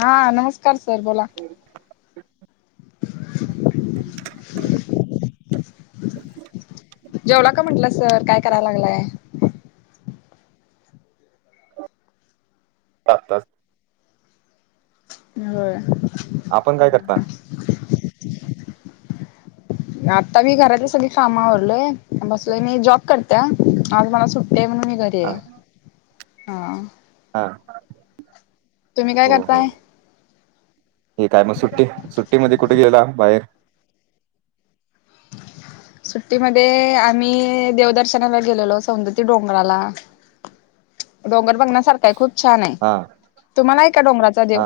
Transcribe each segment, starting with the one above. हा. नमस्कार सर बोला. [inaudible] जेवला का? म्हटलं सर काय कराय लागलाय? आताच होय. आपण काय करता? आता मी घरात सगळी कामावरलोय, बसलोय मी जॉग करत्या. आज मला सुट्टी हाय म्हणून मी घरी हा याय हां. हा तुम्ही काय हो हो. करताय ठीक हाय. म सुट्टी सुट्टीमध्ये कुठे गेला बाहेर? सुट्टीमध्येध्ये आम्ही देवदर्शनाला गेलेलो सौंदती डोंगराला. डोंगर बघण्यासारखा आहे. खूप छान आहे हा तुम्हाला आहे का डोंगराचा देव? हा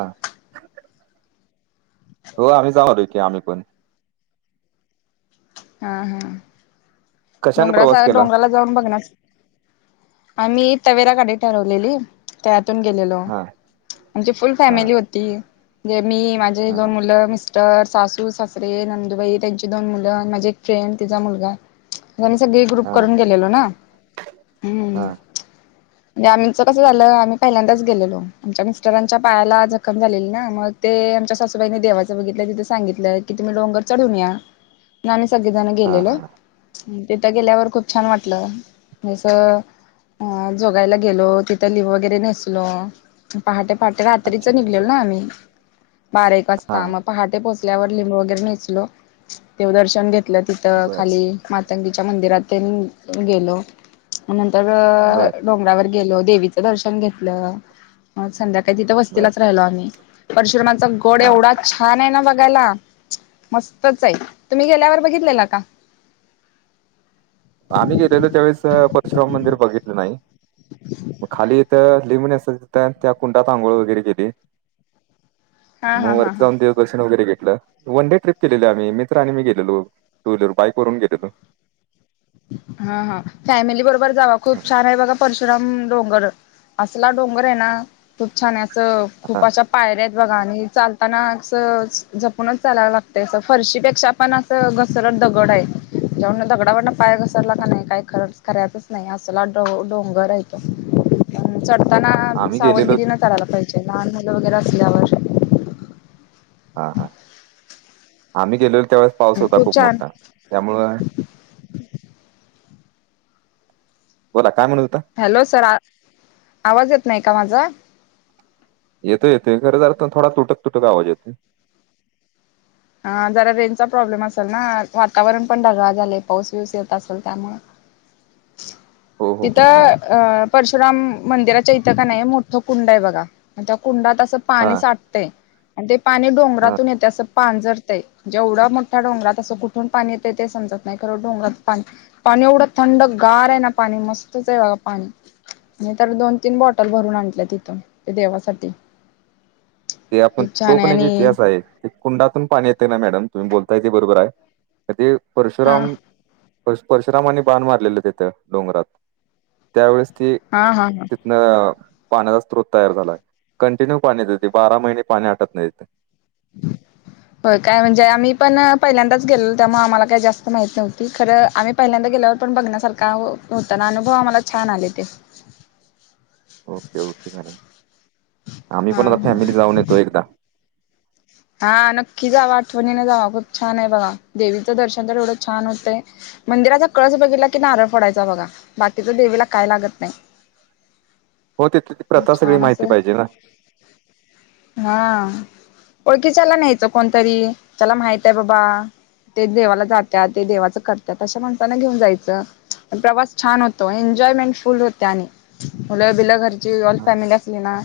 हो आम्ही जाऊन आलोय की आम्ही पण हा हा. कशाने प्रवास डोंगराचा केला डोंगराला जाउन बगण्या सारख आम्ही तवेरा गाडी ठरवलेली. त्यातून गेलेलो. हा म्हणची फुल हा फॅमिली होती जे मी माझ हा दोन मुलं, मिस्टर, सासू, ससरे नंदुबाई, त्यांची दोन मुलं जी एक फ्रेंड, तिचा मुलगा सगळी ग्रुप हा करून गेलेलो. ना हम्. हा म्हंनजे आमचं कसं झालं. आम्ही पहिल्यांदाच गेलोलो. आमच्या मिस्टरांच्या पायाला जखम झालेली ना मग ते आमच्या सासूबाईंनी देवाचं बघितलं तिथं सांगितलं कि तुमी डोंगर चडून या. नुन अमी सगळेजण हा गेलेलो हा तिथं गेल्यावर खूप छान वाटलं. आस ह जोगाइला गेलो. तिथं लिंब वगैरे नेसलो. पहाटे-पहाटे रात्रीच अच्छा निघलेलो अच्छा ना आम्ही बारा, एक हा वाजता मग पहाटे पोचल्यावर लिंब वगैरे नेसलो. देव दर्शन घेतलं. तिथं बर खाली मातंगीच्या मंदिरात तेन गेलो. नंतर बर डोंगरावर गेलो देवीचं दर्शन घेतलं. मग संध्याकाळी तिथं बर वस्तीलाच राहिलो आम्ही. परशुरामाचा गड हा एवढाच छा न आहे ना बघायला. मस्तच आहे तुम्ही गेल्यावर बघितलेला का? आम्ही गेलेलो त्यावेळेस परशुराम मंदिर बघितलं नाही. मग खाली इथं लिम नेसत्यात तित त्या कुंडात आंघोळ वगैरे केली. हा हा म हा वरती हा जाऊन देव दर्शन वगैरे घेतलं. वन डे ट्रिप केलेलं आम्ही मित्र आणि मी गेलेलो. टू व्हीलर बाईक वरून गेलेलो. हा हा फॅमिली बरोबर जावा. खूप छान आहे बघा परशुराम डोंगर. असला डोंगर आहे ना तूप छाानच खूप हा अशा पायर्या आहेत बघा आणि चालताना असं जपूनच चालायला लागतय अस फरशीपेक्षा पण असं घसरत दगड आहेत. [unintelligible] द गडावरन पाय घसरला का नाही काही खर खाऱ्याच च नाही असला डो डोंगर आहे तो. चढताना आम्ही गेलेलो सावधगिरीन चढायला पाहिजे लहान मुलं वगैरे असल्यावर हा हा आम्ही गेलेलो त्यावेेळेस पाऊस होता खूप मोठा त्यामुंळ बोला काय म्हणत होता? हॅलो सर आव आवाज येत नाही का माझा? येतोय येतोय. खर थोडा तुटक-तुटक आवाज येतोय. हा जरा रेनचा प्रॉब्लेम असेल ना वातावरण पण ढगाळा झाले पाऊस बिऊस येत असल त्यामुळे हो हो तीत हो मॅडम अ परशुराम मंदिराच्या इथं का नाही मोठं कुंड आहे बघा आणि त्या कुंडात असं हा पाणी साठतय आणि ते पाणी हा डोंगरातून येतय असं पांजरतय जेवढा मोठ्या डोंगरात असं कुठून पाणी येतय ते समजत नाही खरं डोंगरात पाणी पाणी एवढं थंड गार आहे ना पाणी मस्तच आहे बाघा पाणी. नाही तर दोन तीन बॉटल भरून आणल्या तिथून ते देवासाठी. ते आपण खूप तो छान आहे पण एक आणि इतिहास आहे ते कुंडातून पाणी येते ना मॅडम तुम्ही बोलताय ते बरोबर आहे. ते हा परशुराम पश परशुरामानी बाण मारलेलं तिथं डोंगरात त्यावेळेस ते हा हा हा. पाण्याचा स्त्रोत तयार झालाय कंटिन्यू पाणी देते, बारा महिने पाणी आटत नाहीेत. हो काय म्हणजे आम्ही पण पहिल्यांदाच गेलो त्यामुळे आम्हाला काही जास्त माहित नव्हती खरं आम्ही पहिल्यांदा गेल्यावर पण बघण्यासारखा होता ना अनुभव आम्हाला छान आले ते. ओके ओके मॅडम आम्ही हा पण आता हा. फॅमिली जाऊन येतो एकदा. हा नक्की जाव आठवणीने जाव खूप छान आहे बघा देवीचं दर्शन तर एवढं छान होतंय. मंदिराचा कळस बघितला की नारळ फोडायचा बघा बाकीच देवीला काय लागत नाही. हो तिथे त प्रथा सगळी छान माहिती असं पाहिजे ना. हा. ळकीीसाला न्यायचं कोणतरी त्याला माहितय बाबा. ते देवाला जातात ते देवाचं करतात अशा माणसाना घेऊन जायचं प्रवास छान होतो एन्जॉयमेंट फुल होते आणि. मुलं बिलं घरची ऑल फॅमिली असली ना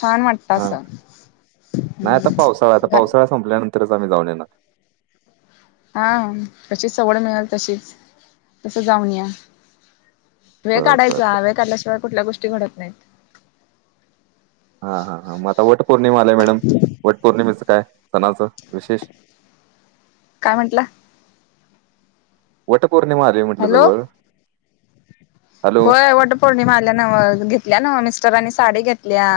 छान वाट हा आसा होय आता पावसाळा संपल्यांतरच आम्ही जाऊन येणार. हां तशीच सवड मिळेल तशीच तसं जाऊन या. वेळ बर बर काढायचा बर. वेळ काढल्याशिवाय कुठल्या गोष्टी घडत नाही. हा हा हा मग आता वट पौर्णिमा आलाय मॅडम वट पौर्णिमेचं काय सणाचं विशेष. काय म्हंटला? वटपौर्णिमा आलीय म्हंटलं हॅलो जवळ. हॅलो होय वट पौर्णिमा आल्या नव्ह घेतल्या नव्ह मिस्टरनी साडी घेतलिया.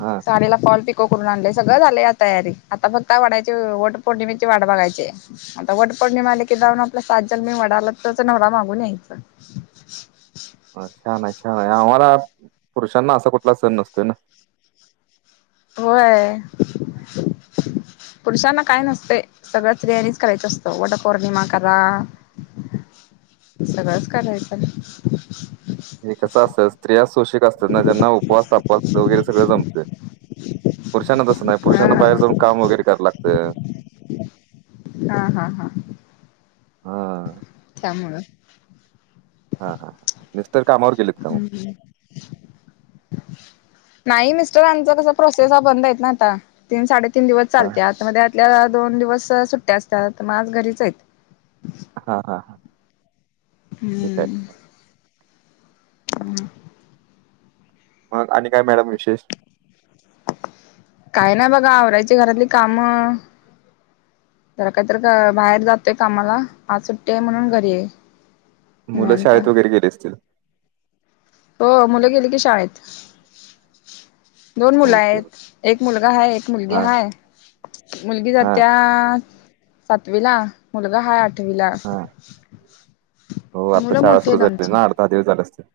हा पाडीला फॉल पिको करून आणलेय सगळं झालेय तयारी आता फक्त वाड्याची वट पौर्णिमेची वाड बघायची. आता वटपोर्णिमा आले की जाऊन आपलं सात जल्मी वडाला तोच नवरा मागून यायचं. छान आहे छान आहे आम्हाला पुरुषांना असा कुठला सण नसतोय ना. होय. पुरुषांना काय नसते सगळ्या स्त्रियांणीच करायच असतो वट पौर्णिमा करा. हा सगळंच करायचं. हे कस असतं स्त्रिया शोषिक असतात ना ज्यांना उपवास तापास वगैरे सगळं जमतय. पुरुषांना तसं नाही पुरुषांना बाहेर जाऊन काम वगैरे करां लागतं. हा हा हा हा त्यामुळं हा हा मिस्टर कामावर गेलीत का मग? हम्म नाही मिस्टर आच कस प्रोसेस बंद आहेत ना आता तीन साडे तीन दिवस हा चालते आता मध्येतल्या दोन दिवस सुट्या असतात मग आज घरीच आहेत. हा हा हा ठीक आहे. हम्म हम् मग आणि काय मॅडम विशेष. काय ना बघा आवरायची घरातली कामं जरा काहीत बाहेर जातोय कामाला आज सुट्टतेय म्हणून घरी आहे. मुलं निवांत शाळेत वगैरे गेले असतील. हो मुलं गेली की शाळेत. दोन मुलं ओके. आहेत एक मुलगा हाय, एक मुलगी हा हाय. मुलगी हा जात्या सातवी ला मुलगा हाय आठवीला. हा [inaudible] हो आत्ता मुलं शाळा मोठी सुरू आहेत झाली आमची ना आठ-दहा दिवस झाले असेल.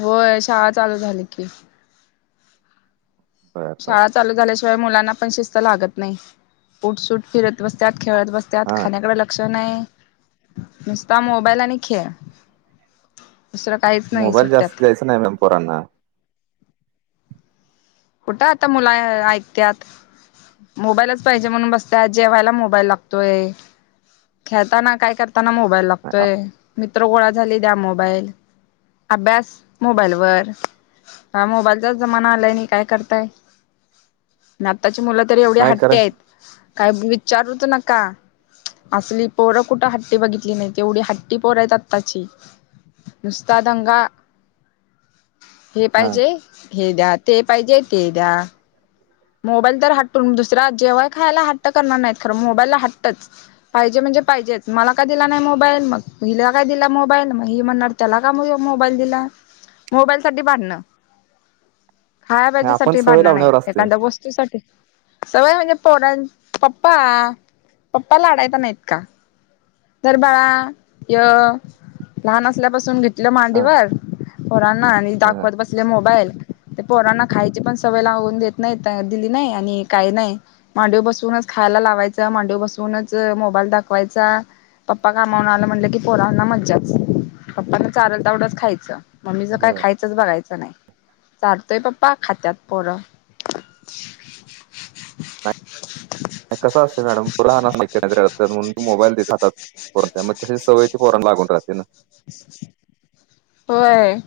होय शाळा चालू झाली की. बर बर शाळा चालू झाल्याशिवाय मुलांना पण शिस्त लागत नाही उठ-सुट फिरत बसत्यात, खेळत बसत त्यात हा खाण्याकडे लक्ष नाही, नुसता मोबाईल आणि खेळ. दुसरं काही मोबाईल जास्त जायचं नाही मग पोरांना. कुठं आता मुला ऐकतात. मोबाईलच पाहिजे म्हणून बसत्या जेवायला मोबाईल लागतोय. खेळताना काय करताना मोबाईल लागतोय मित्र गोळा झाली द्या मोबाईल. अभ्यास मोबाईल वर मोबाईलचाच जमाना आलाय नाही काय करताय आताची मुलं तरी एवढ्या नाही खरं हट्टे आहेत. कांहीच विचारूचं नका. असली पोरं कुठे हट्टी बघितली नाही तेवढी हट्टी पोर आहेत आत्ताची. नुस्ता दंगा. हे हा पाहिजे, हे द्या, ते पाहिजे, ते द्या. मोबाईल तर हटून दुसरा जेवाय खायला हट्ट करणार नाहीत खरं मोबाईलला हटच. पाहिजे म्हणजे पाहिजेच मला काय दिला नाही मोबाईल मग हिला काय दिला मोबाईल मग हे म्हणणार त्याला का म्ह मोबाईल दिला मोबाईल साठी भांडण. [inaudible] नाही, खायबाजी आपण साठी सवय भांडणं नाही लावण्यावर असते एखाद्या वस्तूसाठी सवय म्हणजे पोर, पप्पा पप्पाला अडायता नाहीत का. तर बाळा य लहान असल्यापासून घेत तलं हा मांडीवर पोरांना आणि हा दाखवत बसले मोबाईल. ते पोरांना खायची पण सवय लावून देत नाही दिली नाही आणि काही नाही. मांडव बसूनच खायला लावायचा, मांडवी बसूनच मोबाईल दाखवायचा. पप्पा कामावरून आलं म्हटलं की पोरांना मज्जाच पप्पांना चाल तेवढंच खायचं. मम्मीच काय बर खायचंच बघायचं नाही, चाढतोय पप्पा खात्यात पोरं. [inaudible] कस असते मॅडम पुराण असतात मोबाईल देत्यातत. फोरच्याग तसे सवय ते पोरण लागून राहते ना. होय.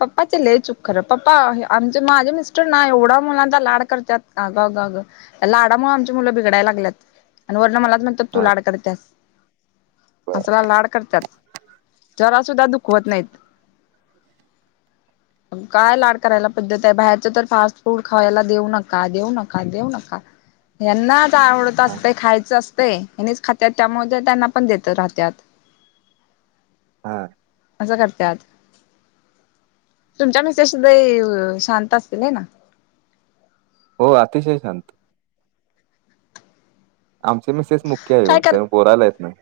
पप्पाचे लय चुक खर पप्पा आमचे माझे मिस्टर ना एवढा मुलांचा लाड करतात अगं गगं. लाडामुळे आमचे मुलं बिघडाय लागत आणि वर्ण मलाच म्हणतात तू हा लाड करतया. बर. असला लाड करतात जरा सुद्धा दुःख होत नाहीत. काय लाड करायला पद्धत आहे बाहेरच तर फास्ट फूड खावायला देऊ नका, देऊ नका, देऊ नका. यांनाच आवडत हा असते खायचं असते हेंनीच खात्याात त्यामुळे त्यांना पण देत राहत्यात. हा. असं करत्यात. तुमच्या मीसेस सुद्धा शांत असतील आहे ना. हो अतिशय शांत. आमचे मीसेस मुख्य आहे काय कर त्या बोरायला येत नाही.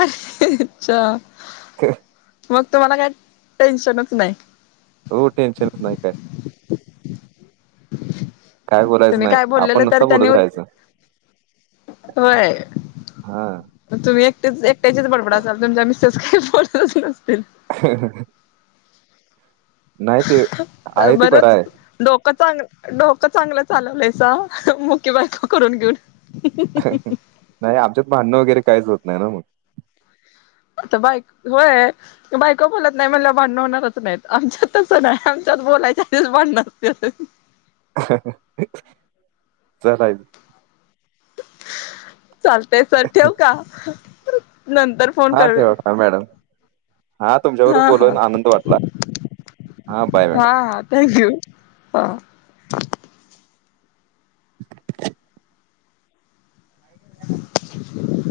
अ अच्छा! के मग तुम्हाला काही टेन्शनच नाही. हो टेन्शनच नाही काय. काय बोलायचं तुम्ही नाही काय आपण बोललेलं तर नुसता त्यांनी बोलत राहायचं होय. हा तुम्ही एकटेच एकट्याचेच बडबड असाल तुमच्या मिसेस काही पडतच नसतील ह. आहे ते बरं बरच आहे डोक. चांग डोकं चांगलं चालवलंयसा मुक बायको करून घेऊन. नाही आमच्यात भांडणं वगैरे काहीच होत नाही ना मग. आता बाई होय. बायक बोलत नाही म्हण भांड होणारच नाहीत आमच्यात तस नाही आमच्यात बोलायच्या आधीच भांडणते. चलाय चालतेय सर ठेव का नंतर. फोन हा करू ठेव ठा मॅडम. हा तुमच्यावर बोलून आनंद वाटला हा बाय मॅडम. हा थँक्यू. ह. [inaudible]